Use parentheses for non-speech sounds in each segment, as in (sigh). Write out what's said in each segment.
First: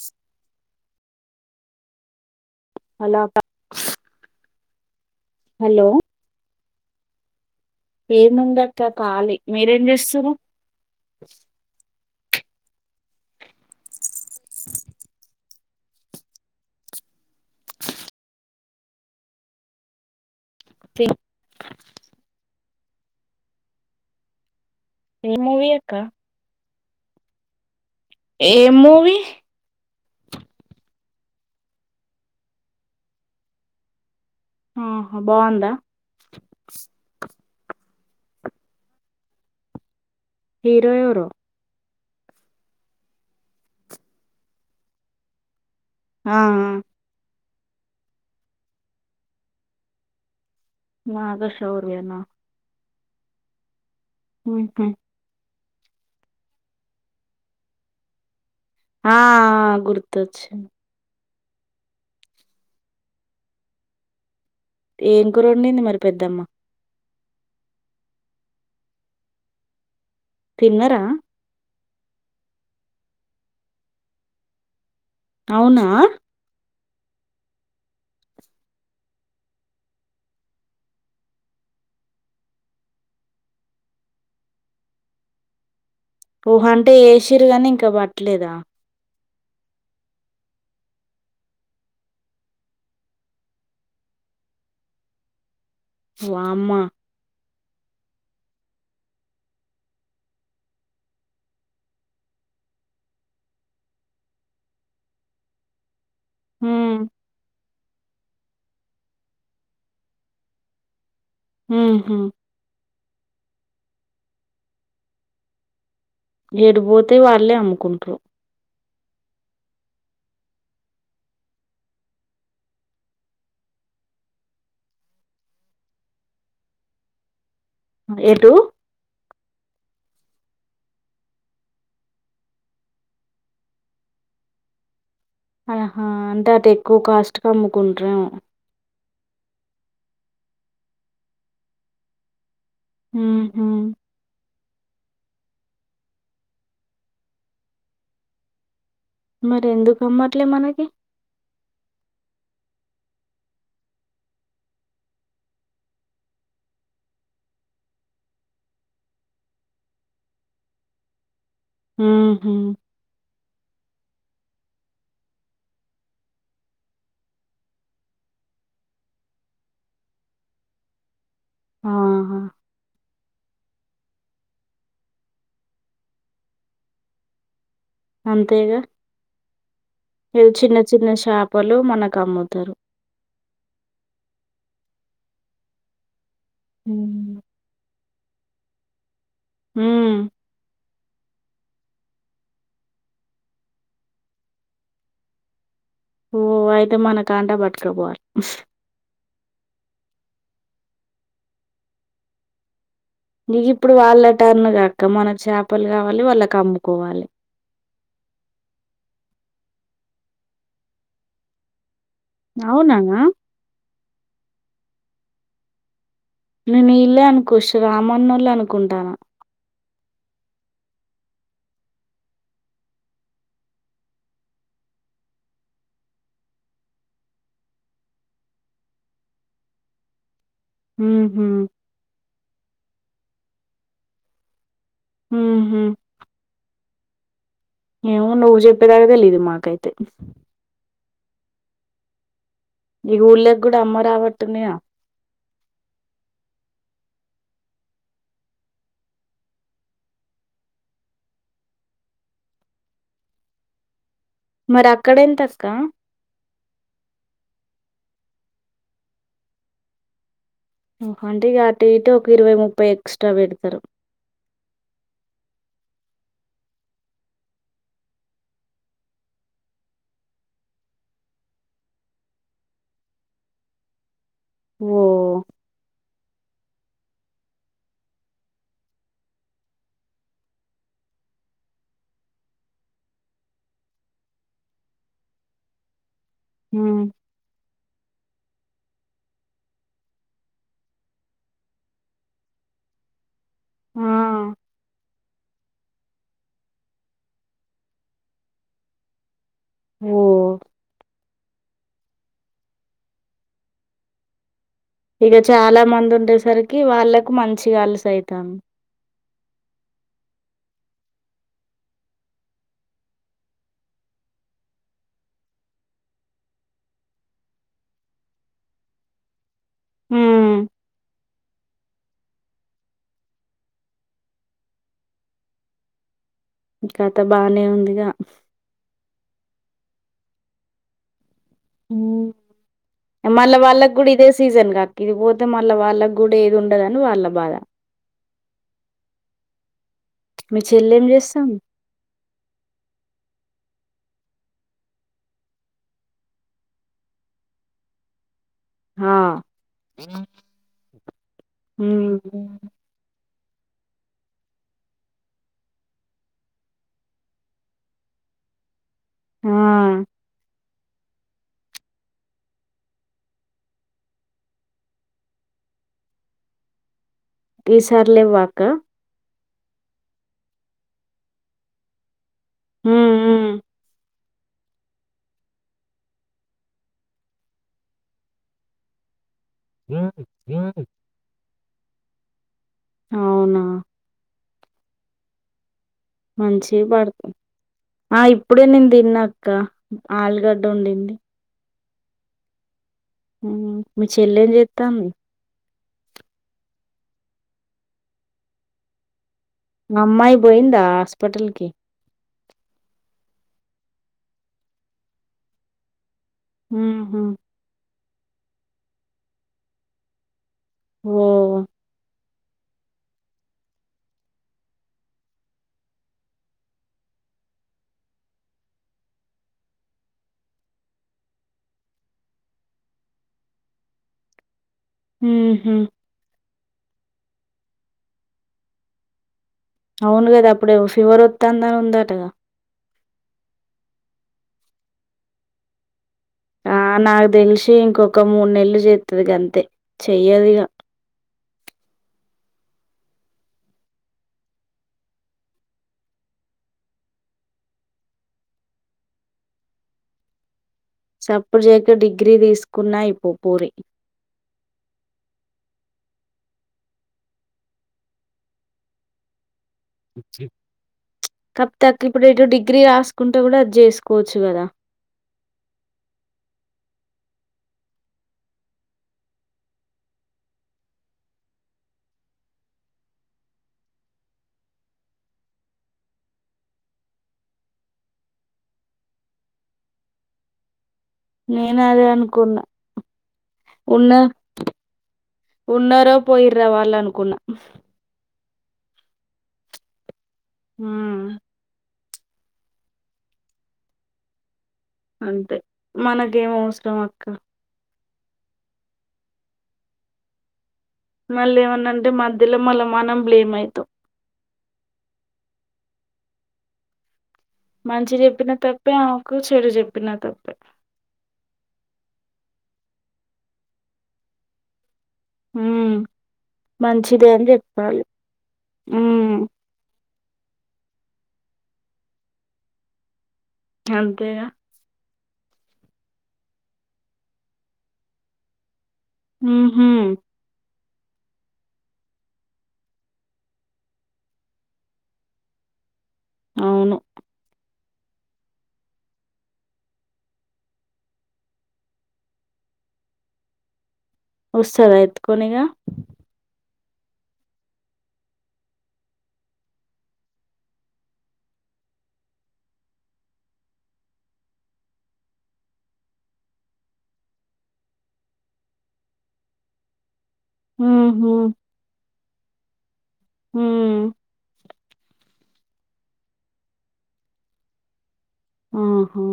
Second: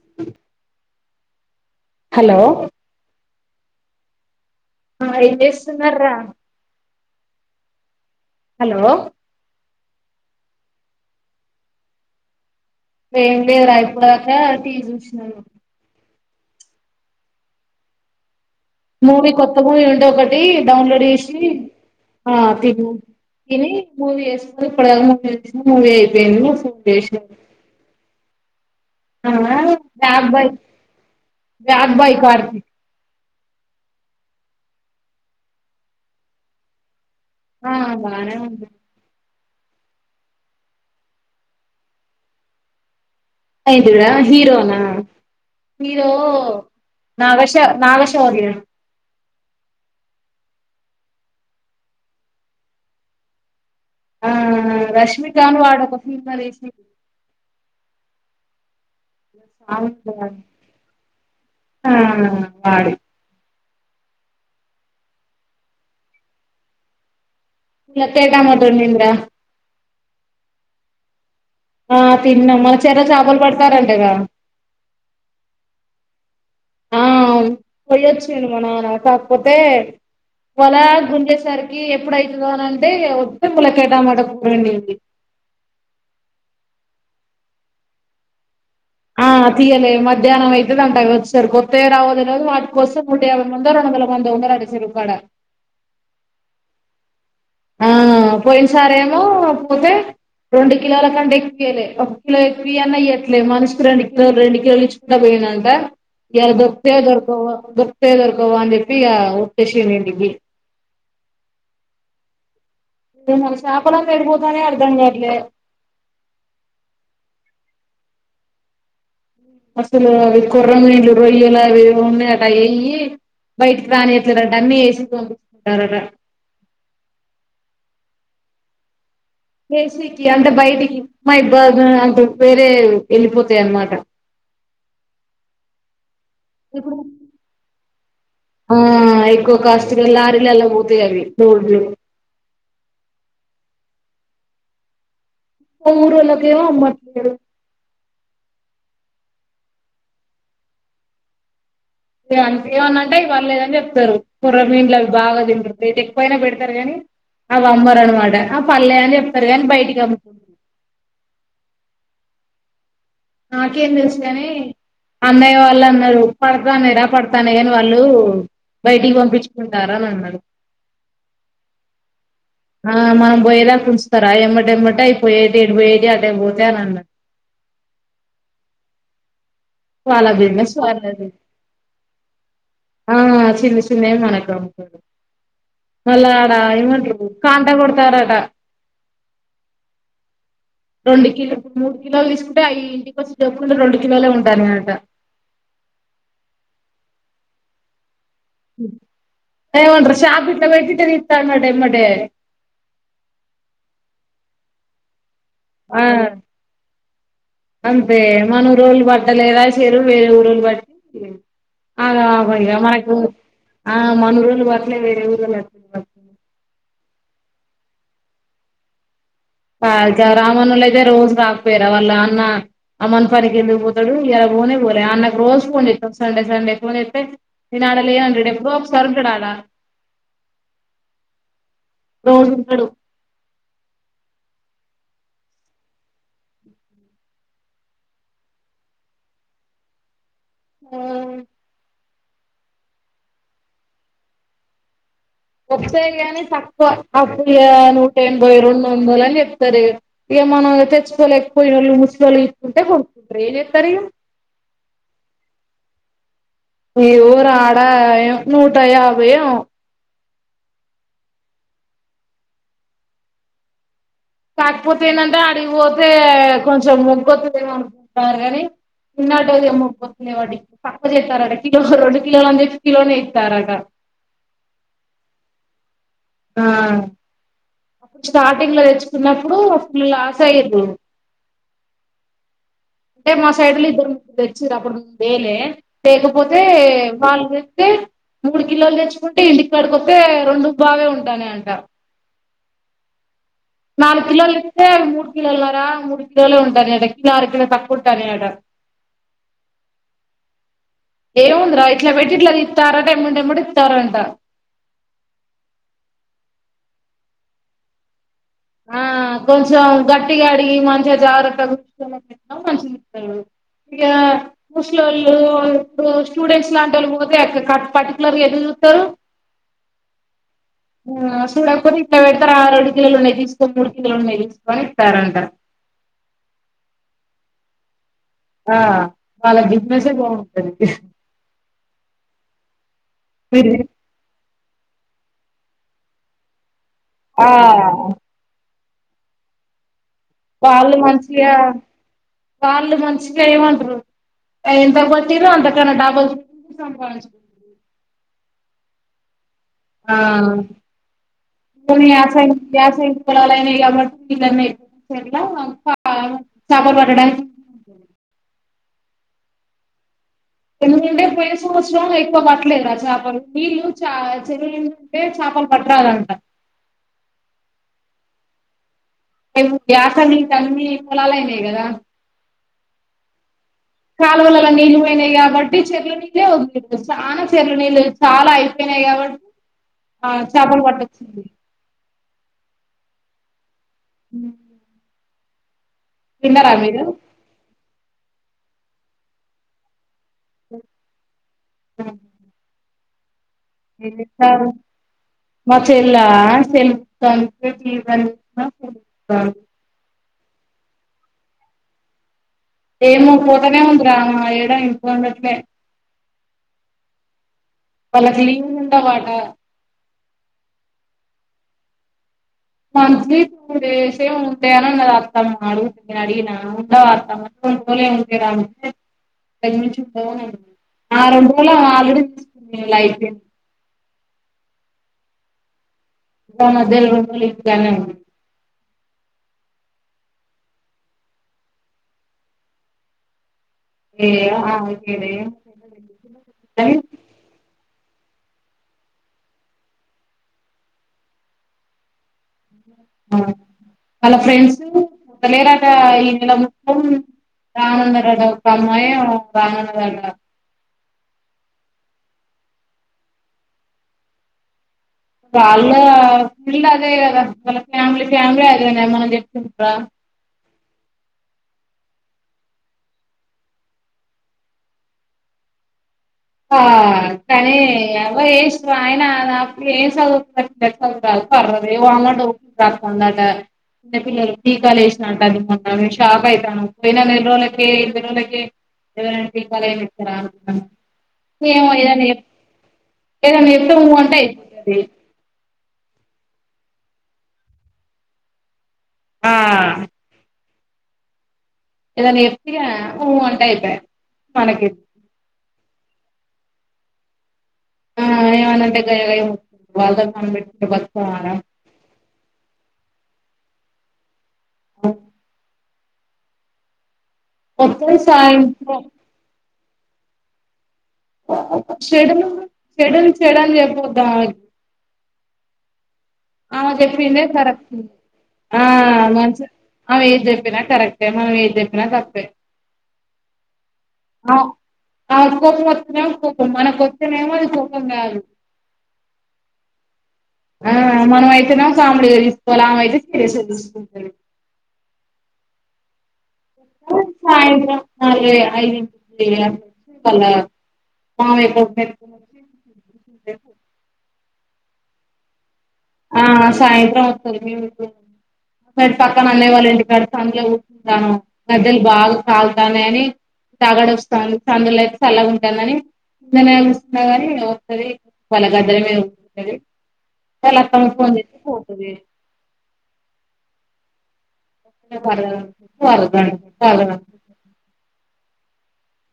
ఆ hello hello అక్క ఆ ఏం హలో చేస్తున్నార్ర ఎందుందక్క కాలి మీరేం స్సురు వెేం లేదురా ఇప్పుడా ఇంగా టివి చూసినరు మూవీ కొత్త మూవీ ఉంటే ఒకటి టీ డౌన్లోడ్ ఏ చేసి ఆ తి ఊ ఇని మూవీ వేస్త ఇప్పుడిప్పుడే కదా మూవీ ఏ వచ్చింది మూవీ అక్క అయిపోయింది. దేశ ఏం మూవి రాగభయి రాగభాయి కార్తి ఆహా బాగుందా ఆ బానే ఉంది హీరో ఎవరో ఐదురా హీరోనా మీరు ఆ ఆ, నాగ నాగశౌర్యా నాగశౌర్యా న ఆ ఉహు రష్మికాను వాడు పాఫిఫా రేసి ఆ ఆ గుర్తుచ్చ ఆ వాడి ఏం కూరు వొండింది మరి పెద్దమ్మ ఇలా తేగ మద నింద తిన్నరా ఆ తిన్నా మన చెర్లో చాపలు పడతారంటగా అవునా ఆ పోయ్యొచ్చిండు మా నాన కాకపోతే వలా గుండేసరికి ఎప్పుడయితదో అని అంటే వస్తే ములకే టామాట కూరోండింది. ఓహో అంటే ఏసిర్రు గాని ఇంకా పట్టలేదా ఆ తీయలే మధ్యాహ్నం అయితదంటా వచ్చేసరికి వత్తాయో రావో తెలవదు వాటి కోసం నూట యాభై మంది రెండు వందల మందో ఉన్నారట చెరువు కాడ వామ్మా ఆ పోయిన సారేమో పోతే రెండు కిలోల కంటే ఎక్కువ ఇయలే ఒక కిలో ఎక్కువ ఈ అన్నా ఈయ్యట్లేదు మనిషికి రెండు కిలోలు రెండు కిలోలు ఇచ్చుకుండా పోయినంట ఇయాల దొరుకుతాయో ఉమ్ దొరకవొ దొరకవో అని చెప్పి ఇగ (unintelligible) హ్మ్ హు చాపలన్ని ఎటుపోతున్నాయో అర్దం గావట్లే ఏడిపోతాయ్ వాళ్లేే అమ్ముకుంట్రు అసలు అవి కొర్రమీన్లు రొయ్యలా అవి ఏవో ఉన్నాయట వెయి బయటికి రానిట్లేదంటా అన్ని వేసి పంపిస్తున్నారట ఎటు కేసీకి అంటే బయటికి మా ఇబ్బా అంట వేరే వెళ్ళిపోతాయి అన్నమాట ఆహా అంటే అటు ఎక్కువ ఇప్పుడు కాస్ట్ కు ఆమ్ కుంట్రేమో ఆ ఎక్కువ కాస్ట్ గా లారీలల్లా పోతాయ్ అవి రోడ్లు హ్మ్ హు ఊరుళ్లాకేమో అమ్మట్లేదు మరి ఎందుకు అమ్మట్లే మనకి ఏమన్నంటే అవి పర్లేదని చెప్తారు కొర్రమీండ్లు అవి బాగా తింటరు రేటు ఎక్కువయినా పెడతారు కానీ అవి అమ్మరు అనమాట ఆ పల్లా అని చెప్తారు కాని బయటికి అమ్ము హ్మ్ హు నాకేం తెలుసు గాని అన్నయ్య వాళ్ళు అన్నారు పడతాన్నాయ్ రా పడతాన్నాయ్ గాని వాళ్ళు బయటికి పంపించుకుంటారా అని అన్నాడు ఆహా ఆ మనం పోయేదాక ఉంచుతారా ఎమ్మటెమ్మటె అయిపోయేది ఏటు పోయేటివి అటె పోతాయ్ అని అన్నా అంతేగా వాళ్ళ చిన్న బిజినెస్ చిన్న చిన్న వాళ్ళది చాపలు మనకు అమ్ముతారు ఆ చిన్న చిన్నయి మనకు అమ్ముతారు మల్లా లా ఏమంట్రు హ్మ్. కాంట కొడుతార ట హ్మ్ రెండు కి మూడు కిలోలు తీసుకుంటే అవి ఇంటికి వచ్చి చూసుకుంటే రెండు కిలోలే ఉంటాయి దనాట ఓ ఓ అయితే మనకుంట పట్కుపోయే ఏమంట్ర షాపిట్లా పెట్టిఇట్ల తీస్తన్నాడు య్యమ్మటే ఇది ఇప్పుడు వాళ్ళ టర్న్ కదా అక్క మన చేపలు ఆ కావాలి వాళ్ళకు అమ్ముకోవాలి అంతే మన ఊరోళ్ళు పట్టలేదా చేరువు వేర ఊరోళ్ళు బట్టి అగామాగ మైతుంది అవునా? మనకు ఆ మన ఊరోళ్ళు పట్టలె వేరే ఊరోళ్ళు వచ్చి పట్ నేను ఇల్లే అనుకోచ్చు రామన్నళ్ళు అనుకుంటున్న కాదు కా రామన్నుల్లు అయితే రోజు రాకపోయిరా వాళ్ళ అన్న అమ్మన్ పనికి ఎందుకు పోతాడు ఇలా పోనే పోలే అన్నకు రోజు ఫోన్ చేస్తాడు సండే సండే ఫోన్ చేస్తే నేనా ఆడ లేనంటడు ఎప్పుడో ఒకసారి ఉంటాడాడా ఊహు రోజు ఉంటాడు ఊహు ఏమో నువ్వు చెప్పేదాకా తెలీదు మాకైతే ఆ ఇగ ఊల్లేకి కూడా అమ్మ రావట్టున్నియా వస్తాయి కానీ తక్కువ అకు నూట ఎనభై రెండు వందలు అని చెప్తారు ఇక ఇగ మనం తెచ్చుకోలేక పోయినళ్ళు ముసలొల్లు ఇసుకుంటే కొనుకుంటారు ఏం చెత్తారు ఇగ మరక్కడెంతక్క? ఈ వోరు ఆడ ఆయ నూట యాభైయో ఓహో అంటే ఇక అటు ఇటు ఒక ఇరవై ముప్పై ఎక్స్ట్రా పెడతారు. కాకపోతే ఏంటంటే వాడికి పోతే కొంచెం మొగ్గుొతుందేమో అనుకుంటున్నారు కాని పిన్నటి మొగ్పోతుంది వాడికి పక్క చేస్తారట కిలో రెండు కిలోలని చెప్పి కిలోనే ఇస్తారట ఓ ఆ స్టార్టింగ్ లో తెచ్చుకున్నప్పుడు అప్పులు లాస్ అయ్యద్దు అంటే మా సైడ్ లో ఇద్దరు ముగ్గరు తెచ్చి అమ్మడు లేద్లే లేకపోతే హ్మ్ వాళ్ళు చెప్తే మూడు కిలోలు తెచ్చుకుంటే ఇంటికాడికొత్తే రెండుం పావే ఉంటానే అంటా ఆ నాలు కిలోలు తేస్తే మూడు కిలోల ద్వారమూడు ఉంటనేట కిలో అర కిలో తక్కువ ఉట్టనట ఓ ఏముంది రా ఇట్లా పెట్టి ఇట్ల దిత్తారాట ఏంబటెంబటే ఇత్తారట ఇక చాలా మంది ఉండేసరికి వాళ్ళకు మంచిగా అలుసు అయితు తం ఆ కొంచెం గట్టిగా అడిగి మంచిగా జాగ్రత్త కూర్చో మంచిగా ఇస్తడు ఇక ముసి లొల్లు స్టూడెంట్స్ లాంటి వాళ్ళు పోతే అక్క పర్టికులర్ గా ఎట్ల చూత్తరు హ్మ్. ఆ చూడకపోతే ఇట్లా పెడతారు ఆ రెండు కిలోలు ఉన్నాయి. మూడు కిలోలున్నాయి వేసుకొని ఇస్తారంటా ఈ కత బానే ఉందిగా ఆ వాళ్ళ బిజినెసే బాగుంటాది. ఓ మళ్ళ మీరు వాళ్ళకు కూడా ఇదే సీజన్ కద ఇది పోతే మళ్ళ వాళ్ళకూ గుడా ఏద్ ఉండద్ ఉండదని వాల్ల ఆ బాద మీ వాళ్ళు చెల్లెం మంచిగా చేస్తాంది వాళ్ళు మంచిగా ఏమంటారు ఎంత గొట్టిర్రు అంత కన డబుల్ చూపిస్తాం వాళ్లకి హా ఆ పోనీ హ్మ్ యా సైడ్ యా సైడ్ పోలాలయి నాయి కాబట్టి (unintelligible) ఇట్లా చాపల్ పట్టడానికి ఆ ఎందుకంటే పోయినా సంవత్సరం ఎక్కువ పట్టలేదు రా చాపలు నీళ్ళు చే చెరువు నిండితే చాపలు పట్టాలంట ఈ సారి లేవ అక్క వ్యాసన్ని తన్వి కుొలాలు అయినాయి కదా హూ హూ కాాలవలలా నీళ్ళు పోయినాయి కాబట్టి చెరలు నీళ్ళేలే చాలా చెరలు నీళ్ళు చాలా అయిపోయినాయి కాబట్టి ఆ చాపల్ పట్టొచ్చింది అవునా తిన్నారా మంచి మీరు పడతం ఆ ఇప్పుడే నేను తిన్నాక్క ఆలుగడ్డ వండింది అ హా మీ చెల్లె ఎం జెత్తందీ మా చెల్లె ఆ (inaudible) తెలుతా తెలుస్తా ఆ అమ్మాయి పోయిందా హాస్పిటల్ కి ఏమో ఫోతనే ఉందిరా ఏడ ఇంట్లో ఉండట్లే ఉహూ వాళ్ళకి లీవ్ లు ఉండవ్ అట ఓ మంత్లీ టూ డేస్ ఏమో ఉంటాయని అన్నది ఆ అక్క అడిగితే (inaudible) హూ హు గ మధ్యల రెండు రోజులు ఇంటికాడనే ఉన్న అవును కదా అప్పుడో ఫీవర్ వత్తంది అని ఉందటగా ఏమో ఆమెకేలే ఆ నాకు తెల్సి ఇంకొ ఒక మూడు నెలలు చెత్తది గంతే చెయ్యదు ఇగ వాళ్ళ ఫ్రెండ్స్ పోతలేరాట ఈ నెల మొత్తం రామన్నారట ఒక అమ్మాయి ఏమో రామన్నారట చప్పుడుచేయక డిగ్రీ తీసుకున్నా అయిపోవు పూరి వాళ్ళ ఫీల్డ్ అదే కదా వాళ్ళ ఫ్యామిలీ ఫ్యామిలీ అదే నే మనం చెప్తే కప్పు తాకు ఇప్పుడు ఎటు డిగ్రీ రాసుకుంటు కూడా అది చేసుకోవచ్చు కదా ఆ కానీ అవో ఆయన నాకు ఏం చదువుతదువురా పర్్రదు వా రాందట చిన్న పిల్లలు టీకాలు వేసినడట అది మొన్ననే షాక్ అయితాను పోయిన రెండు రోజులకే ఇరవై రోజులకే ఎవరైనా టీకాలు ఏపిస్తారా అనీ నేను మేము అదే ఏదైనా చెప్ అనుకున్నా. ఏదనా చెప్తే ఊ ఉన్న అంటే అయిపోతాది ఉన్నారో పోయి్రా వాళ్ళు అనుకున్నా ఆ హూ ఏదని ఎపత్తిగా ఊ అంటే అయిప్యా అంతే మనకేం అవసరం అక్క హ ఏమన్నా అంటే గయ్యగయ్య మోతుకుంటది వాళ్ళతో మనం బెట్ మళ్ళ ఏమన్నా అంటే మ ఇల్ల మళ్ళ మనం బ్లేమ్ అయితం ఓ మంచి వత్తది చెప్పిన తప్పే సాయంత్రం అవకు చెడు చెప్పి నా తప్పే షెడల్ షెడల్ షెడల్ చెప్పొద్దూ ఆమెకి హ ఆమె చెప్పిందే కరెక్ట్ ఆ ఉమ్ మంచి ఆమె ఏది చెప్పినా కరెక్ట్ అంటే మనం ఏది చెప్పినా తప్పే అంతేనా ఆ కోపం వస్తున్నామో కోపం మనకు వచ్చేనేేమో అది కోపం కాదు హ హ ఆ మనం అయితేనా కామెడీ తీసుకోవాల ఆమె అయితే సీరియస్సుంట అవును ఐదు వాళ్ళ మావ హుస్తసార అయిత్కోనిగా ఆ సాయంత్రం వస్తుంది మేము పక్కన అన్న వాళ్ళ ఇంటికాడ చందులో కూఊంటాను గద్దలు బాగా కాల్తానే అని తాగడ వస్తాంది చందులో అయితే చల్లగా ఉంటాందనిందనేస్తున్నా కాని వస్తుంది వాళ్ళ గద్దల మీదంటంది తెలాక్క ఫ ఉహు పోంది హ ాల ఆహా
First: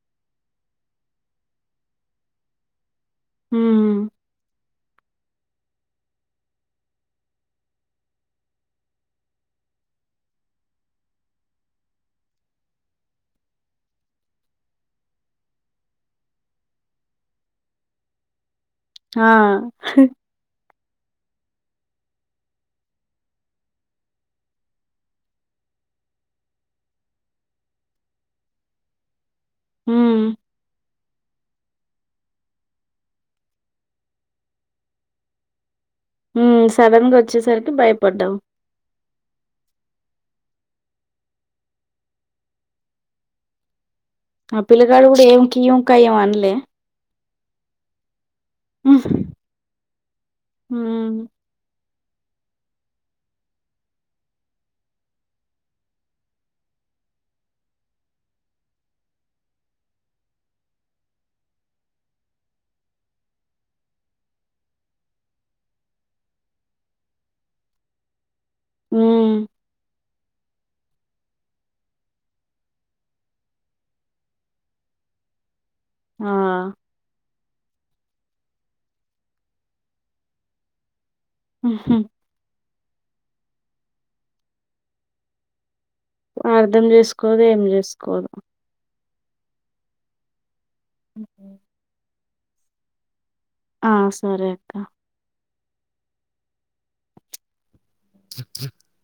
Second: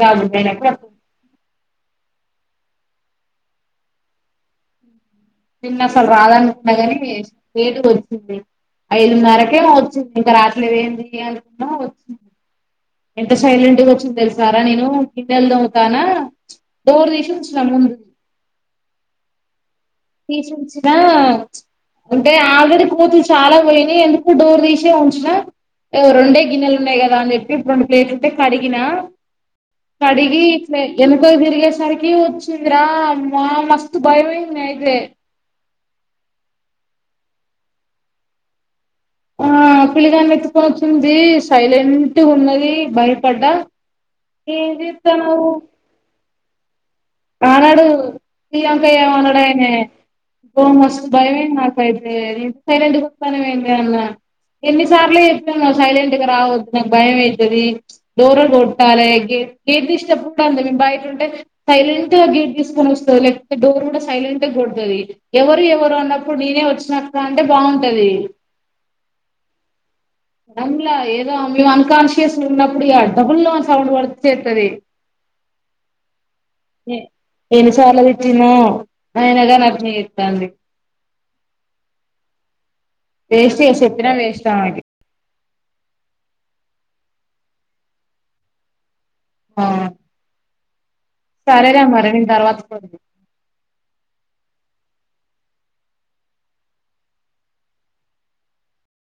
రాజుందనా కూడాకు హ నిన్న అసలు రాదనుకున్నా కాని వేటు వచ్చింది ఐదున్నరకే వచ్చింది ఇంకా రాట్లో ఏం చేయాలనుకున్నా వచ్చింది ఎంత సైలెంట్గా వచ్చింద తెలుసారా నేను కిందె వెళ్దవుతానా డోర్ తీసికుచ్చిన ముందు ఆ తీషచ్చ అంటే ఆలరి కోతులు చాలా పోయినాయి ఎందుకు డోర్ తీసే ఉంచిన రెండే గిన్నెలు ఉన్నాయి కదా అని చెప్పి ఇప్పుడు రెండు ప్లేట్లు ఉంటే కడిగినా ఉమ్ కడిగి ఎనకయి దిరిగ సరికి వచ్చిందిరా మా మస్తు భయమయి రే సడన్ గా వచ్చేసరికి భయపడ్డాం ఆ పిలిగాన్ని ఎత్తుకొనిచ్చంది సైలెంట్ ఉన్నది భయపడ్డా ఆ ఏం పిల్లగాడు కూడా ఏమి చేత్తన్నావు కింకాయ ఏం అనలే ఆనాడు ప్రియాంక ఉహ్, అనడ గ మస్త ఉమ్ బయ ైతేే సైలెంట్గా వస్తాన ఏంది అన్నా ఎన్నిసార్లు చెప్పాను సైలెంట్ గా రావచ్చు నాకు భయం అవుతుది దూరం కొట్టాలి గర్తి ఇష్టప్పుంది మ బయట ఉంటే సైలెంట్గా గేట్ తీసుకొని వస్తుంది లేకపోతే డోర్ కూడా సైలెంట్ కొడుతుంది ఎవరు ఎవరు అన్నప్పుడు నేనే వచ్చినట్ అంటే బాగుంటది ఆ అమ్లా ఏదో మేము అన్కాన్షియస్ ఉన్నప్పుడు ఈ అడబల్లో సౌండ్ పడిచతుంది ఆ ఏను సార్లది నను అయనగాని అభినయిస్తాండి ఆహ వేస్ట్ చెప్పిన వేస్ట్ అర్ధం చేసుకోదు ఏం చేసుకోదు ఆ సరేలే మరి నేను తర్వాత చ ఆ సరే అక్క చె